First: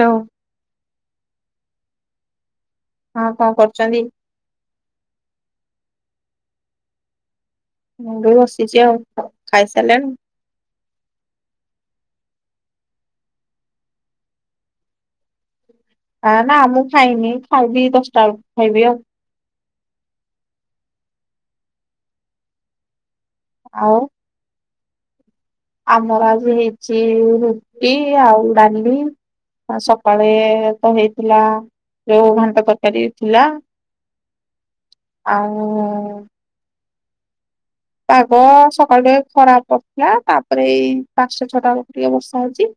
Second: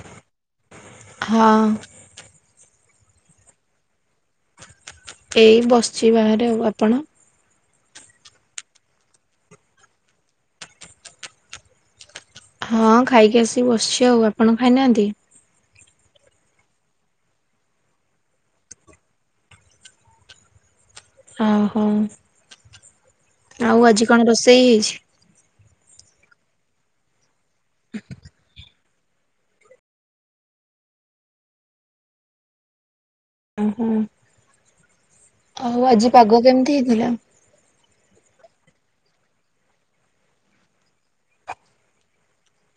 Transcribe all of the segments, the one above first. ଲୋ ଓ ହଁ ହଁ କଣ କରୁଚନ୍ତି? ଏଇ ବସିଚି ବାହାରେ ଆଉ ଆପଣ ମୁଁ ବି ବସିଚି ଆଉ ଖାଇ ସାରିଲେଣି? ହଁ ଖାଇକି ଆସିକି ବସିଚି ଆଉ ଆପଣ ଖାଇନାହାନ୍ତି ଆ ନା ମୁଁ ଖାଇନି ଖାଇବି ଦଶଟା ବେଳୁ ଖାଇବି ଆଉ ଓହୋ ଆଉ ଆଜି କଣ ରୋଷେଇ ହେଇଚି? ଆମର ଆଜି ହେଇଚି ରୁଟି ଆଉ ଡାଲି ଆ ସକାଳେ ତ ହେଇଥିଲା ଯୋଉ ଘାଣ୍ଟ ତରକାରୀ ଥିଲା ଉଁ ହୁଁ ଆହୁ ଆଜି ଆଉ ପାଗ କେମିତି ହେଇଥିଲା? ପାଗ ସକାଳୁ ଟିକେ ଖରା କରିଥିଲା ତାପରେ ଏଇ ପାଂଶଟା ଛଅଟା ବେଳୁକୁ ଟିକେ ବର୍ଷା ହଉଚି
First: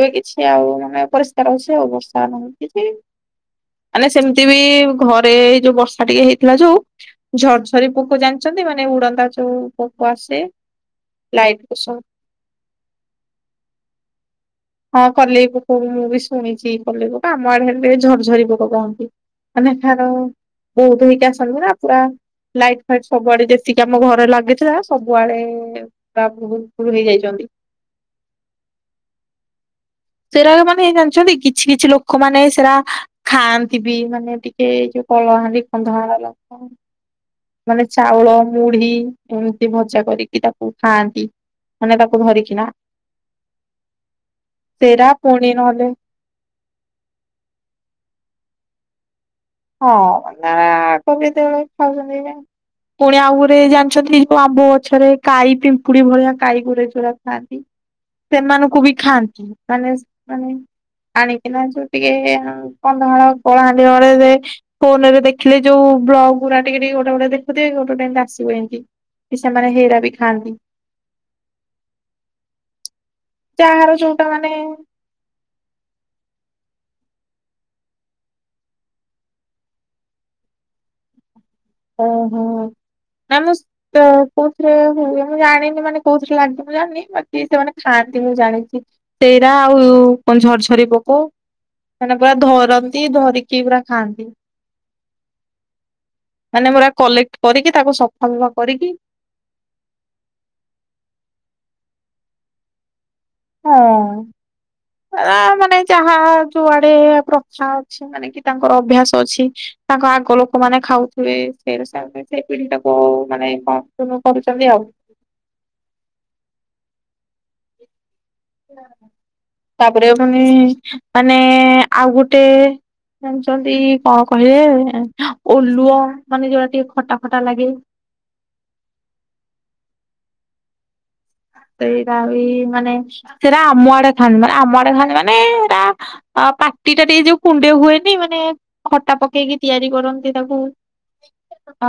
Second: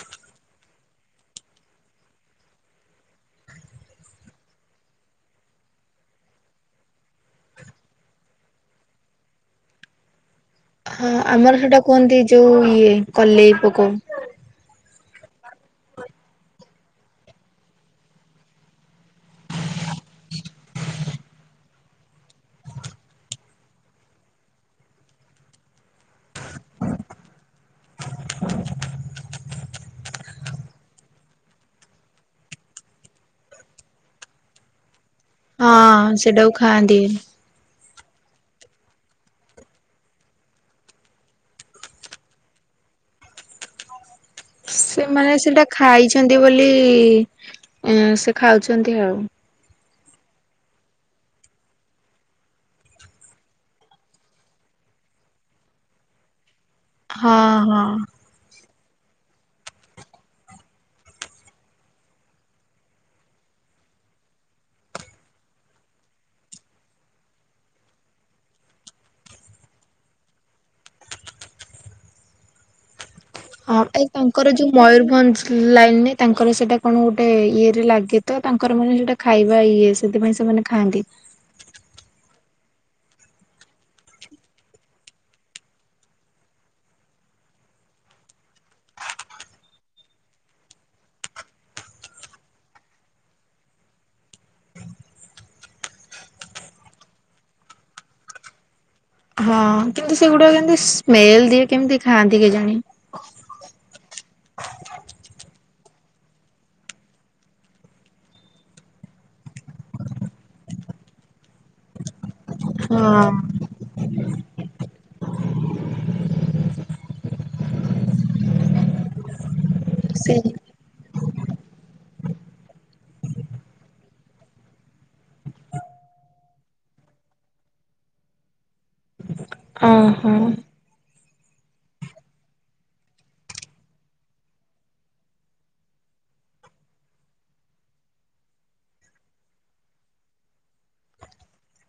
ଏ କିଛି ଆଉ ମାନେ ପରିଷ୍କାର ହଉଚି ଆଉ ବର୍ଷା ପାଣି ଉଠିଚି ମାନେ ସେମିତି ବି ଘରେ ଏଇ ଯୋଉ ବର୍ଷା ଟିକେ ହେଇଥିଲା ଯୋଉ ଝରଝରି ପୋକ ଜାଣିଚନ୍ତି ମାନେ ଉଡନ୍ତା ଯୋଉ ପୋକ ଆସେ ଆ ଲାଇଟ ଆମର ସେଇଟା ପୋକ କୁହନ୍ତି ଯୋଉ ଇଏ କଲେଇ ପୋକୋ ହଁ କଲେଇ ପୋକ ମୁଁ ବି ଶୁଣିଚି କଲେଇ ପୋକ ଆମ ଆଡେ [unintelligible] ଝରଝରି ପୋକ କହନ୍ତି। ମାନେ ଠାର ଦୁଇ ଦୁଇଟା ଆସନ୍ତିନା ପୁରା ଲାଇଟ୍ ଫାଇଟ୍ ସବୁଆଡେ ଯେତିିକି ଆମ ଘରେ ଲାଗିଥିଲା ସବୁଆଡେ ତା ଭହୁତ ଭୁଲ ହେଇଯାଇଛନ୍ତି। ସେଟା ମାନେ ଜାଣିଛନ୍ତି କିଛି କିଛି ଲୋକମାନେ ସେରା ଖାଆନ୍ତି ବି ମାନେ ଟିକେଇ ଯୋଉ କଳହାଣ୍ଡି ହଁ କନ୍ଧମାଳ ସେଟାକୁ ଲୋକ। ଖାଆନ୍ତି ମାନେ ଚାଉଳ ମୁଢି ଏମିତି ଭଜା କରିକି ତାକୁ ଖାଆନ୍ତି। ମାନେ ତାକୁ ଧରିକି ନା ସେରା ସେମାନେ ପୁଣି ସେଇଟା ନହେଲେ ଖାଇଛନ୍ତି ବୋଲି ସେ ଖାଉଛନ୍ତି ଆଉ। ହଁ ନା କବ କେତେବେଳେ ଖାଉଛନ୍ତି। ପୁଣି ଆଉ ଗୋରେ ଜାଣିଛନ୍ତି ଯୋଉ ଆମ୍ବ ଗଛରେ କାଈ ପିମ୍ପୁଡି ଭଳିଆ କାଈ ଗୋରେ ରା ହଁ ଖାଆନ୍ତି ହଁ ସେମାନଙ୍କୁ ବି ଖାଆନ୍ତି ମାନେ ମାନେ ଆଣିଥିଲା ଯୋଉ ଟିକେ କନ୍ଧମାଳ କଳାହାଣ୍ଡି ବଡେଇ ଦେ ଫୋନ ରେ ଦେଖିଲ ଯୋଉ ବ୍ଲଗ୍ ଗୁଡା ଟିକେ ଟିକେ ଗୋଟେ ଗୋଟେ ଦେଖୁଦେ ଗୋଟେଏମ୍ତି ଆସିବ ଏମିତି। କି ସେମାନେ ହେଇରା ବି ଖାଆନ୍ତି। ହଁ ଯାହାର ଏଇ ଯୋଉଟା ମାନେ ତାଙ୍କର ଯୋଉ ମୟୂରଭଞ୍ଜ ଲାଇନ ନାଇ ତାଙ୍କର ସେଇଟା କଣ ଗୋଟେ ଇଏ ରେ ଲାଗେ ତ ତାଙ୍କର ମାନେ ସେଟା ଖାଇବା ଇଏ ସେଥିପାଇଁ ସେମାନେ ଖାଆନ୍ତି। ଓହୋ ଆ ମୁଁ ତ କୋଉଥିରେ ହୁଏ ମୁଁ ଜାଣିନି ମାନେ କୋଉଥିରେ ଲାଗିିବ ମୁଁ ଜାଣିନି ମତେ ସେମାନେ ଖାଆନ୍ତି ମୁଁ ଜାଣିଛି। ସେଇରା ଆଉ କଣ ଝରଝର ପୋକ। ମାନେ ପୁରା ଧରନ୍ତି ଧରିକି ପୁରା ଖାଆନ୍ତି। ମାନେ ପୁରା କଲେକ୍ଟ କରିକି ତାକୁ ସଫା ସଫା କରିକି ହଁ କିନ୍ତୁ ସେଗୁଡା କେମତି ସ୍ମେଲ ଦିଏ କେମିତି ଖାଆନ୍ତି କେଜାଣି? ହଁ ମାନେ ଯାହା ଯୁଆଡେ ପ୍ରଥା ଅଛି। ମାନେ କି ତାଙ୍କର ଅଭ୍ୟାସ ଅଛି ତାଙ୍କ ଆଗ ଲୋକମାନନେ ଖାଉଥିବେ ସେ ସେଇ ପିଢିଟାକୁ ମାନେ ହଁ କଣ କରୁଛନ୍ତି ଆଉ। ତାପରେ ସେ ପୁଣି ମାନେ ଆଉ ଗୋଟେ ଜାଣିଛନ୍ତି କଣ କହିଲେ ଓଲୁଅ ମାନେ ଯୋଉଟା ଟିକେ ଖଟା ଖଟା ଲାଗେ। ହଁ ହଁ। ସେଇଟା ବି ମାନେ ସେଇଟା ଆମ ଆଡେ ଥାଆନ୍ତି ମାନେ ଆମ ଆଡେ ଥାଆନ୍ତି ମାନେ ସେଇଟା ଆ ପାଟି ଟା ଟିକେ ଯୋଉ କୁଣ୍ଡେ ହୁଏନି ମାନେ ଖଟା ପକେଇକି ତିଆରି କରନ୍ତି ତାକୁ।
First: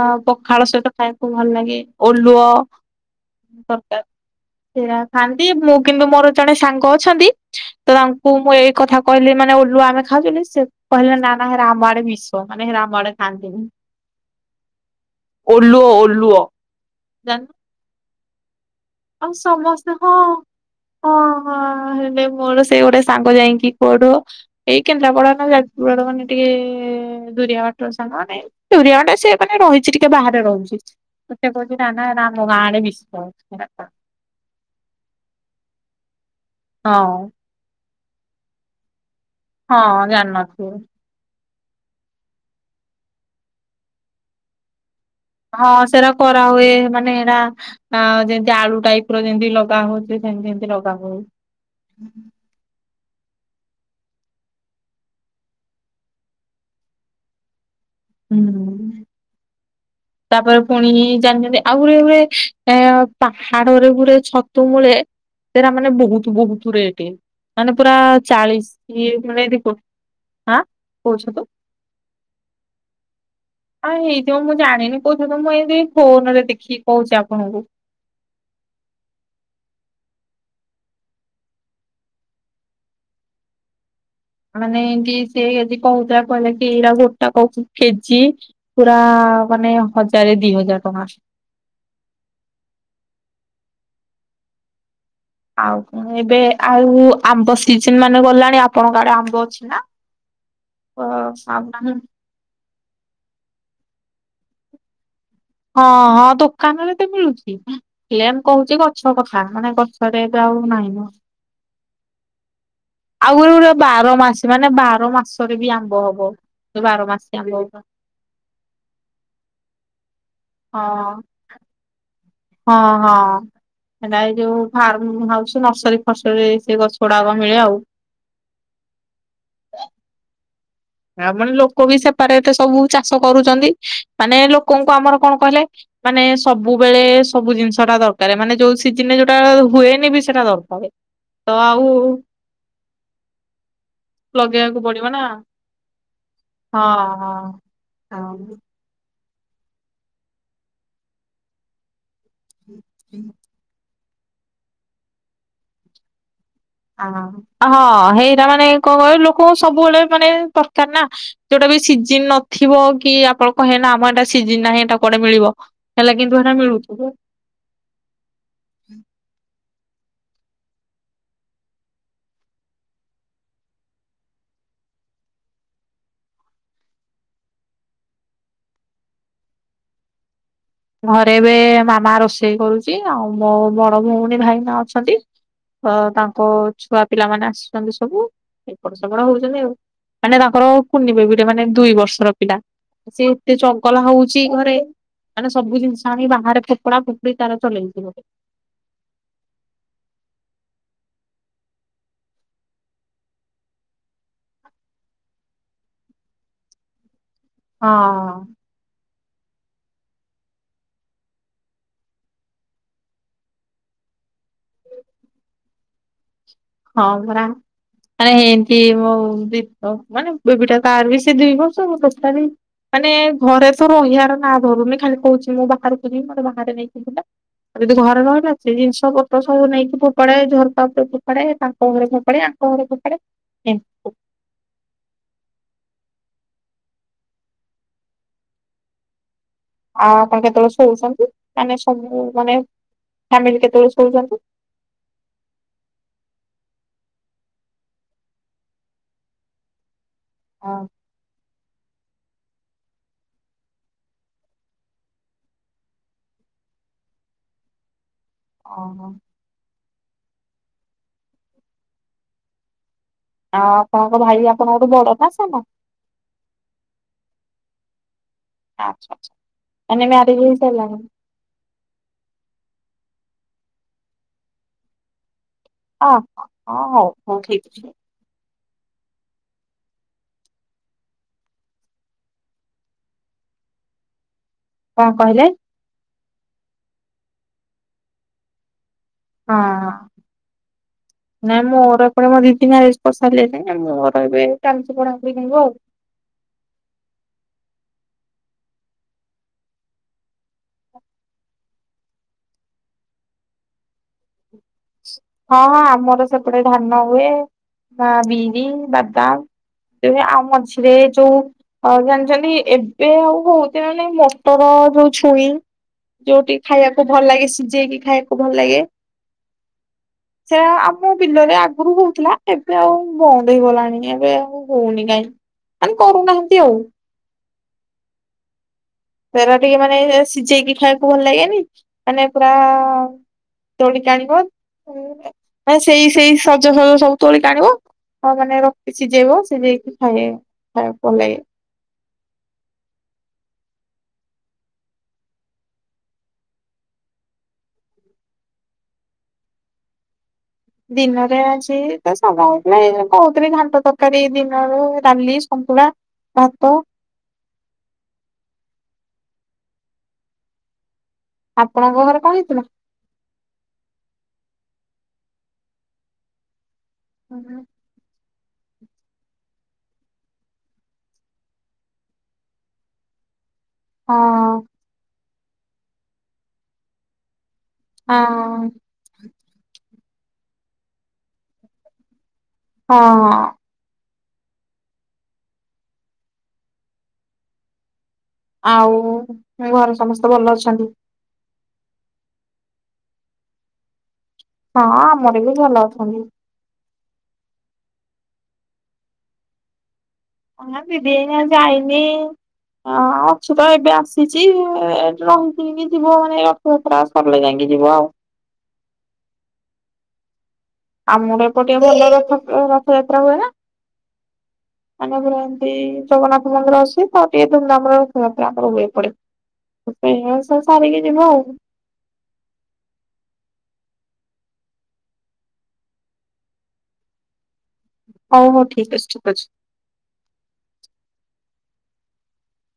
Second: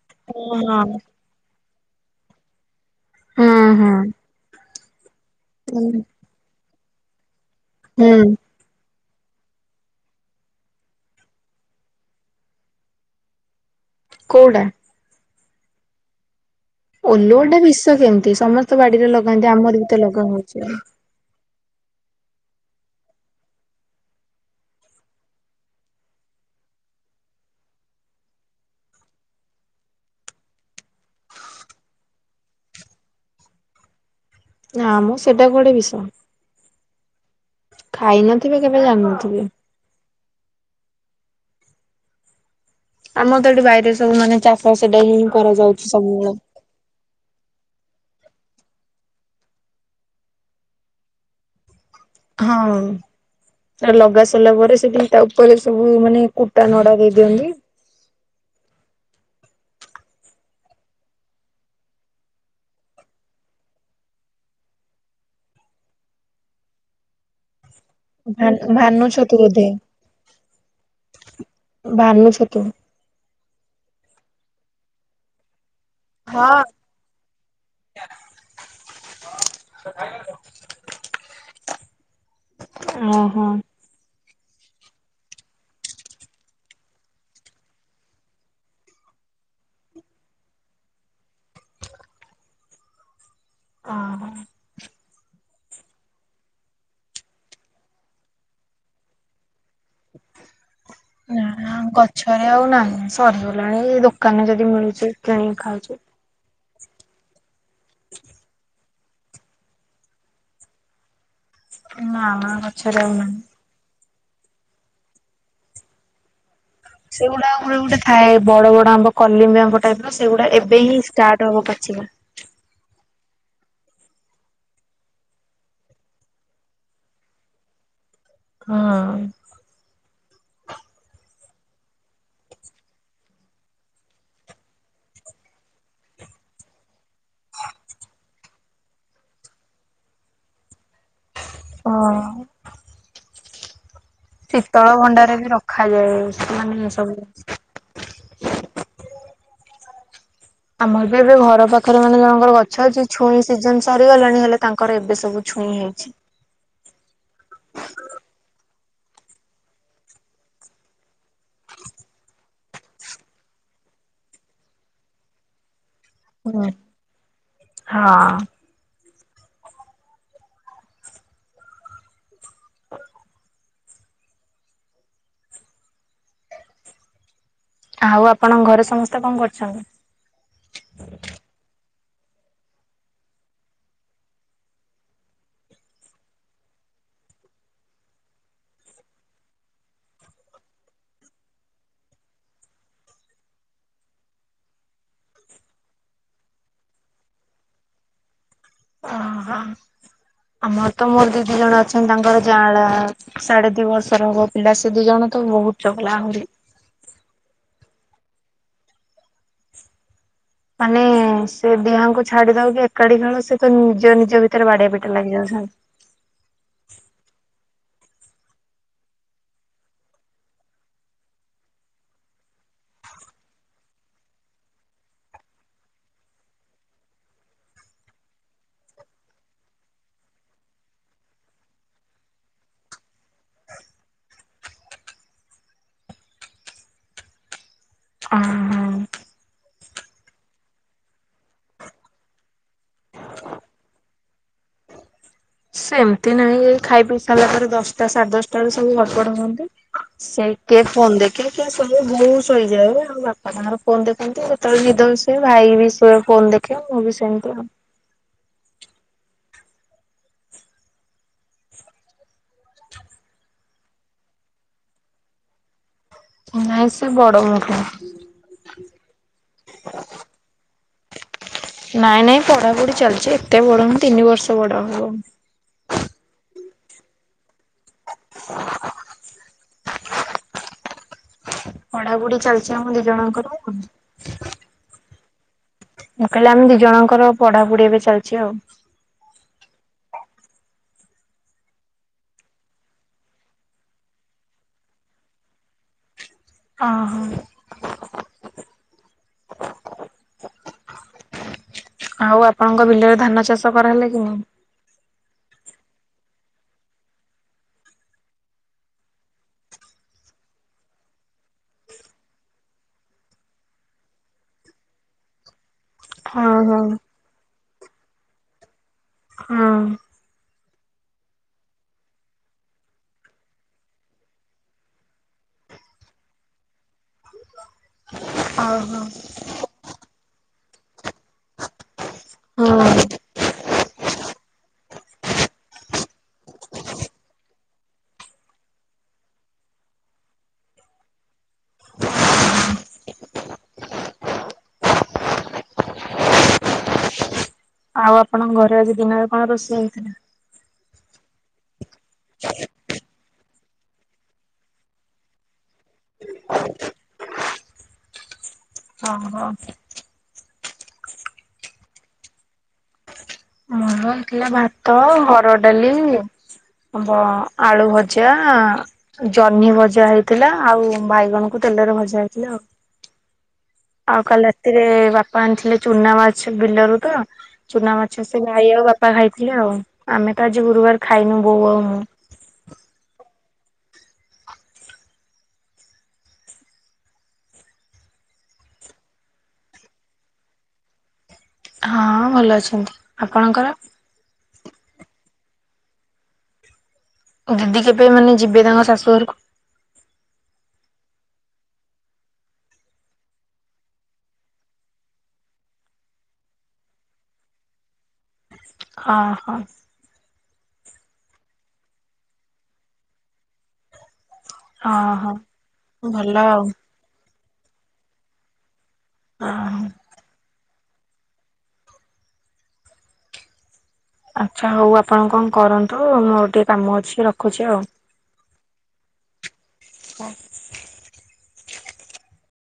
ଆ ପଖାଳ ସହିତ ହଁ ଖାଇବାକୁ ଭଲ ଲାଗେ ଓଲୁଅ ହଁ ଦରକାର ସେରା ଖାଆନ୍ତି ମୁଁ କିନ୍ତୁ ମୋର ଜଣେ ସାଙ୍ଗ ଅଛନ୍ତି ତ ହୁଁ ତାଙ୍କୁ ମୁଁ ଏଇ କଥା କହିଲି ମାନେ ଓଲୁ ଆମେ ଖାଉଛନ୍ତି ସେ କହିଲେ ନା ନା ରାମ ଆଡ ବିଷ ମାନେ ରାମ ଆଡେ ଖାନ୍ତି ନି। କଉଡା? ଓଲୁଅ ଓଲ୍ଲୁଅ। ଓଲୁଅ ଟେ ବିଷ କେମିତି ସମସ୍ତ ବାଡିରେ ଲଗାନ୍ତି ଆମର ବି ତ ଲଗା ହଉଛି ଆଉ। ଓ ହୋ ହେଲେ ମୋର ସେ ଗୋଟେ ସାଙ୍ଗ ଯାଇକି କୁଆଠୁ ଏଇ କେନ୍ଦ୍ରାପଡା ନା ଯାଜପୁର ମାନେ ଟିକେ ଦୁରିଆ ବାଠର ସାଙ୍ଗ ମାନେ ତୁରିଆ ଟା ସେ ମାନେ ରହିଛି ଟିକେ ବାହାରେ ରହୁଛି। ମତେ କହୁଛି ନା ନା ହେରା ଆମ ଗାଁ ଆଡେ ବିଷ ନା ମୁଁ ସେଇଟା ଗୋଟେ ବିଷ ହଁ। ଖାଇ ନଥିବେ କେବେ ଜାଣିନଥିବେ। ହଁ ଜାନ ନଥିବ। ଆମର ତ ଏଠି ବାାଇରେ ସବୁ ମାନେ ଚାଷ ସେଟା ହିଁ ହଁ କରାଯାଉଛି ସେଟା ସବୁବେଳେ। କରାହୁଏ ମାନେ ଏଇଟା ଆ ଯେମତି ଆଳୁ ଟାଇପ ର ଯେମତି ଲଗା ହଉଛି ସେମତି ସେମତି ଲଗା ହଉ। ହଁ। ଆ ଲଗା ସାରିଲା ପରେ ସେଠି ତା ଉପରେ ସବୁ ମାନେ କୁଟା ନଡା ଦେଇ ଦିଅନ୍ତି। ହୁଁ। ତାପରେ ପୁଣି ଜାଣିଛନ୍ତି ଆଉ ଗୁରେ ଗୁରେ ଏ ପାହାଡରେ ଗୁରେ ଛତୁ ମୂଳେ ସେରା ମାନେ ବହୁତୁ ବହୁତୁ ରେଟେ। ମାନେ ପୁରା ଭାନୁ ଚାଳିଶି ଛତୁ ମାନେ ଏଠି ବୋଧେ ଗୋ ଆଁ କୋଉ ଛତୁ? ଭାନୁ ଛତୁ। ଆଁ ହେଇଥିବ ମୁଁ ଜାଣିନି କୋଉ ଛତୁ ମୁଁ ଏମିତିବି ଫୋନରେ ହଁ। ଦେଖିକି କହୁଛି ଆପଣଙ୍କୁ। ଆସ ଖାଇବ ଆସ। ମହୋ। ମାନେ ଏମତି ସେ ଆଜି କହୁଥିଲା କହିଲା କି ଏଇରା ଗୋଟାକ କେଜିଏ। ପୁରା ମାନେ ହଜାରେ ଦି ହଜାର ଟଙ୍କା। ଓହୋ। ଆଉ କଣ ଏବେ ଆଉ ଆମ୍ବ ସିଜିନ୍ ମାନେ ଗଲାଣି ଆପଣଙ୍କ ଆଡେ ଆମ୍ବ ଅଛି ନା? ଅ ଆଉ ନା ନାହିଁ। ଗ ଛରେ ଆଉ ନାହିଁ ସରିଗଲାଣି ଏଇ ଦୋକାନରେ ଯଦି ମିଳୁଛି। କିଣିକି ହଁ ଖାଉଛୁ। ହଁ ଦୋକାନରେ ତ ମିଳୁଛି ହେଲେ ମ୍ କହୁଛି ଗ ଛ କଥା ମାନେ ଗଛରେ ଏବେ ଆଉ ନାହିଁନ। ନା ନା ଗ ଆଉ ଗୋଟେ ଗୋଟେ ବାର ମାସି ମାନେ ବାର ମାସରେ ବି ଆମ୍ୱ ହବ। ଯୋଉ ବାର ମାସି ସେଗୁଡା ଆମ୍ବ ଗୋଟେ ଗୁରା ଗୋଟେ ଥାଏ ବଡ ବଡ ଆମ୍ବ କଲିମି ଆମ୍ବ ଟାଇପ୍ ର ସେଗୁଡା ଏବେ ହଁ ହିଁ ଷ୍ଟାଟ୍ ଟ ହବ ପାଚିବା। ହଁ ହଁ। ହେରା ଏଯୋଉ ଫାର୍ମ ହାଉସ୍ ନର୍ସରୀ ଫର୍ଶରିରେ ସେ ଗଛ ଗୁଡାକ ମିଳେ ଆଉ। ହଁ। ଆ ମାନେ ଲୋକ ବି ସେପାରେଟ ସବୁ ଚାଷ କରୁଛନ୍ତି, ମାନେ ଲୋକଙ୍କୁ ଆମର କଣ କହିଲେ ମାନେ ସବୁବେଳେ ସବୁ ଜିନିଷଟା ଦରକାରେ ମାନେ ଯୋଉ ସିଜିନରେ ଯୋଉଟା ହୁଏନି ବି ସେଟା ଦରକାରେ। ତ ଆଉ ହଁ ଲଗେଇବାକୁ ଶୀତଳ ପଡିବ ନା ଭଣ୍ଡାରେ ବି ରଖାଯାଏ। ମାନେ ହଁ ସବୁ ହଁ ଆଉ। ଆମର ବି ଏବେ ଘର ପାଖରେ ମାନେ ଜଣଙ୍କର ଗଛ ଅଛି ଛୁଇଁ ସିଜନ୍ ସରିଗଲାଣି ହେଲେ ତାଙ୍କର ଏବେ ସବୁ ଛୁଇଁ ହେଇଛି। ଆଁ ହଁ ହେଇଟା ମାନେ କଣ କହିଲୁ ଲୋକଙ୍କୁ ସବୁବେଳେ ମାନେ ଦରକାର ନା। ଯୋଉଟା ବି ସିଜିିନ୍ ନଥିବ କି ଆପଣ କହେନା ଆମ ଏଟା ସିଜିନ୍ ନାହିଁ ଏଟା କୁଆଡେ ମିଳିବ। ହଲେ କିନ୍ତୁ ହେଟା ହୁଁ। ମିଳୁଥିବ। ହଁ। ଆଉ ଆପଣଙ୍କ ଘରେ ସମସ୍ତେ କଣ କରୁଛନ୍ତି? ଘରେ ଏବେ ମାମା ରୋଷେଇ କରୁଛି ଆଉ ମୋ ବଡ ଭଉଣୀ ଭାଇନା ଅଛନ୍ତି। ତ ତାଙ୍କ ଛୁଆ ପିଲାମାନେ ଆସିଛନ୍ତି ସବୁ। ଏପଟ ସେପଟ ହଉଛନ୍ତି ଆଉ ମାନେ ତାଙ୍କର କୁନି ବେବି ଟେ ମାନେ ଦୁଇ ବର୍ଷର ପିଲା। ସେ ଏତେ ଚଗଲା ହଉଛି ଘରେ ମାନେ ସବୁ ଜିନିଷ ଆଣି ବାହାରେ ଫୋପଡା ଫୋପଡ଼ି ତାର ଚଲେଇଥିବ। ଅ ହ। ଆମର ତ ମୋର ଦିଦି ଜଣେ ଅଛନ୍ତି ତାଙ୍କର ଯାଆଁଳା ସାଢେ ଦି ବର୍ଷର ହବ। ପିଲା ସେ ଦୁଇ ଜଣ ତ ବହୁତ ଚଗଲା ହୁଅନ୍ତି। ହଁ। ମାନେ ସେ ଦିହଙ୍କୁ ଛାଡି ଦଉ କି ଏକାଠି ଖେଳ ସେ ତ ନିଜ ନିଜ ଭିତରେ ବାଡିଆ ପିଟା ଲାଗିଯାଉଛନ୍ତି। ହଁ ପରା। ଆ ଏମତି ମୋ ଦି ମାନେ ବେବିଟା ତାର ବି ସେ ଦୁଇ ବର୍ଷ ମୁଁ ଟୋଟାଲି ମାନେ ଘରେ ତ ରହିଆର ନାଁ ଧରୁନି ଖାଲି କହୁଛି ମୁଁ ବାହାରକୁ ଯିବି ମୋତେ ବାହାରେ ନେଇକି ବୁଲା। ଯଦି ଘରେ ରହିଲା ସେ ଜିନିଷ ପତ୍ର ସବୁ ନେଇକି ଫୋପାଡେ ଝରକା ଉପରେ ଫୋ ପାଡେ ତାଙ୍କ ଘର ଫୋପାଡେ ଆଙ୍କ ଘରେ ଫୋପାଡେ ଏମତି ହଁ ହଁ। ଆଉ ଆପଣ କେତେବେଳେ ଶୋଉଛନ୍ତି ମାନେ ସ ମାନେ ଫାମିଲି କେତେବେଳେ ଶୋଉଛନ୍ତି? ସେମିତି ନାହିଁ ଖାଇ ପିଇ ସାରିଲା ପରେ ଦଶଟା ସାଢେ ଦଶଟା ବେଳେ ସବୁ ଘରପଡା ହୁଅନ୍ତି। ସେଇ କେ ହଁ ଫୋନ ଦେଖ [unintelligible] ବହୁତ ସହିଯାଏ ଆଉ ବାପା ତାଙ୍କର ଫୋନ ଦେଖନ୍ତି ଯେତେବେଳେ ନିଦ ହ ସିଏ ଭାଇ ବି ଶ ଫୋନ ଦେଖ ଆଖଁ ବି ସେମିତିଉ। ଓହୋ। ଆ ଆପଣ ଙ୍କ ଭାଇ ଆପଣଙ୍କ ଗୋଠୁ ବଡ ନା ସାନ। ନାଇଁ ସେ ବଡ ମୋ ଠୁ। ଆଛାଛା ମାନେ ମ୍ୟାରେଜ୍ ହେଇ ସାଇଲାଣି। ନାଇଁ ନାଇଁ ପଢାପଢି ଚାଲିଛି ଏତେ ବଡ ହନି ତିନି ବର୍ଷ ବଡ ହବ। ହ ହଁ ହଉ ହଉ ଠିକ୍ ଛି। [inaudible] ପଢା ବୁଢି ଚାଲିଛି ଆମ ଦି ଜଣଙ୍କର। କଁ କହିଲେ? ମୁଁ କହିଲେ ଆମେ ଦି ଜଣଙ୍କର ପଢାପଢି ଏବେ ଚାଲିଛି ଆଉ। ହଁ। ନାଇଁ ମୋର ଏପଟେ ମୋ ଦି ଦି ମ୍ୟାରେଜ୍ କରିସାରିଲେଣି ମୋର ଏବେ ଚାଲଛି ପଢ଼ାପଢ଼ି ଆଉ। ଅହୋ। ଆଉ ଆପଣଙ୍କ ବିଲରେ ଧାନ ଚାଷ କରାହେଲେ କି ନାଇଁ? ହଁ ହଁ ଆମର ସେପଟେ ଧାନ ହୁଏ ବା ବିରି, ବାଦାମ ତେବେ ଆଉ ମଝିରେ ଯୋଉ ହଁ ଜାଣିଛନ୍ତି ଏବେ ଆଉ ହଉଥ ନାଇ ମଟର ଯୋଉ ଛୁଇଁ ହଁ ଯୋଉଠି ହଁ। ଖାଇବାକୁ ଭଲ ଲାଗେ ସିଝେଇକି ଖାଇବାକୁ ଭଲ ଲାଗେ ହଁ। ସେଆ ଆମ ବିଲରେ ଆଗରୁ ହଉଥିଲା ଏବେ ଆଉ ବନ୍ଦ ହେଇଗଲାଣି ଏବେ ଆଉ ହଉନି କାଇଁ ମାନ କରୁନାହାନ୍ତି ଆଉ। ଓହୋ। ତେର ଟିକେ ମାନେ ସିଝେଇକି ଖାଇବାକୁ ଭଲ ଲାଗେନି ମାନେ ପୁରା ହଁ ତୋଳିିକ ଆଣିବ ସେଇ ସେଇ ସଜସଜ ସବୁ ତୋଳି ଆଣିବ। ହଁ ମାନେ ରଖି ସିଝେଇବ ସିଝେଇକି ଖାଇ ଖାଇବା ପଲେଗେ। ଆଉ ଆପଣଙ୍କ ଘରେ ଆଜି ଦିନରେ କଣ ରୋଷେଇ ହେଇଥିଲା? ଦିନରେ ଅଛି ତ ସାଙ୍ଗ ଆଇଥିଲେ ଏ କହୁଥିଲି ଘାଣ୍ଟ ତରକାରୀ ଦିନରୁ ରାଲି, ଶନ୍ତୁଳା ହାତ ହଁ ହଁ। ଆପଣଙ୍କ ଘରେ କଣ ହେଇଥିଲା? ମୋର ହେଥିଲା ଭାତ, ହର ଡାଲି, ବ ହଁ ଆଳୁ ଭ ଚା ଆ ଜହ୍ନି ଭଜା ହେଇଥିଲା ଆଉ ବାଇଗଣକୁ ତେଲରେ ଭଜା ହେଇଥିଲା ଆଉ। ଆଉ କାଲି ରାତିରେ ବାପା ଆଣିଥିଲେ ଚୁନା ମାଛ ବିଲରୁ ତ ଚୁନା ମାଛ। ହଁ [unintelligible] ବାପା ଖାଇଥିଲେ ଆଉ ଆମେ ତ ଆଜି ଗୁରୁବାର ଖାଇନୁ ବୋଉ ଆଉ ମୁଁ। ହଁ। ଆଉ ଘରେ ସମସ୍ତେ ଭଲ ଅଛନ୍ତି। ହଁ ଭଲ ଅଛନ୍ତି ଆପଣଙ୍କର। ହଁ ଆମର ବି ଭଲ ଅଛନ୍ତି। ତ ଦିଦି କେବେ ମାନେ ଯିବେ ତାଙ୍କ ଶାଶୁଘରକୁ? ହ ଦିଦି ଏଇ ନା ଯାଇନି ହ ଅଛ ତ ଏବେ ଆସିଛି ଏଠି ରହିଥିନି କି ଜିବ ମାନେ ତ୍ରାସ କରଲେ ଯାଇକି ଯିବ ଆଉ। ହ, ହଁ। ଆମର ଏପଟେ ଭଲ ରଥ ରଥଯାତ୍ରା ହୁଏ ନା। ହଁ ଆମ ହଁ ଘର ଏମିତି ଭଲ ଜଗନ୍ନାଥ ଆଉ। ମନ୍ଦିର ଅଛି। ହଁ ଧୁମ୍ ଧାମ୍ ରେ [unintelligible] ଆମର ହୁଏ ହଁ ଏପଟେ। ସେ ସାରିକି ଯିବ ଆଉ। ଆଚ୍ଛା ହଉ ଆପଣ କଣ କରନ୍ତୁ। ମୋର ଟିକେ କାମ ଅଛି ରଖୁଛି ଆଉ। ହଉ ହଉ ଠିକ୍ ଅଛି, ଠିକ୍ ଅଛି। ହଁ।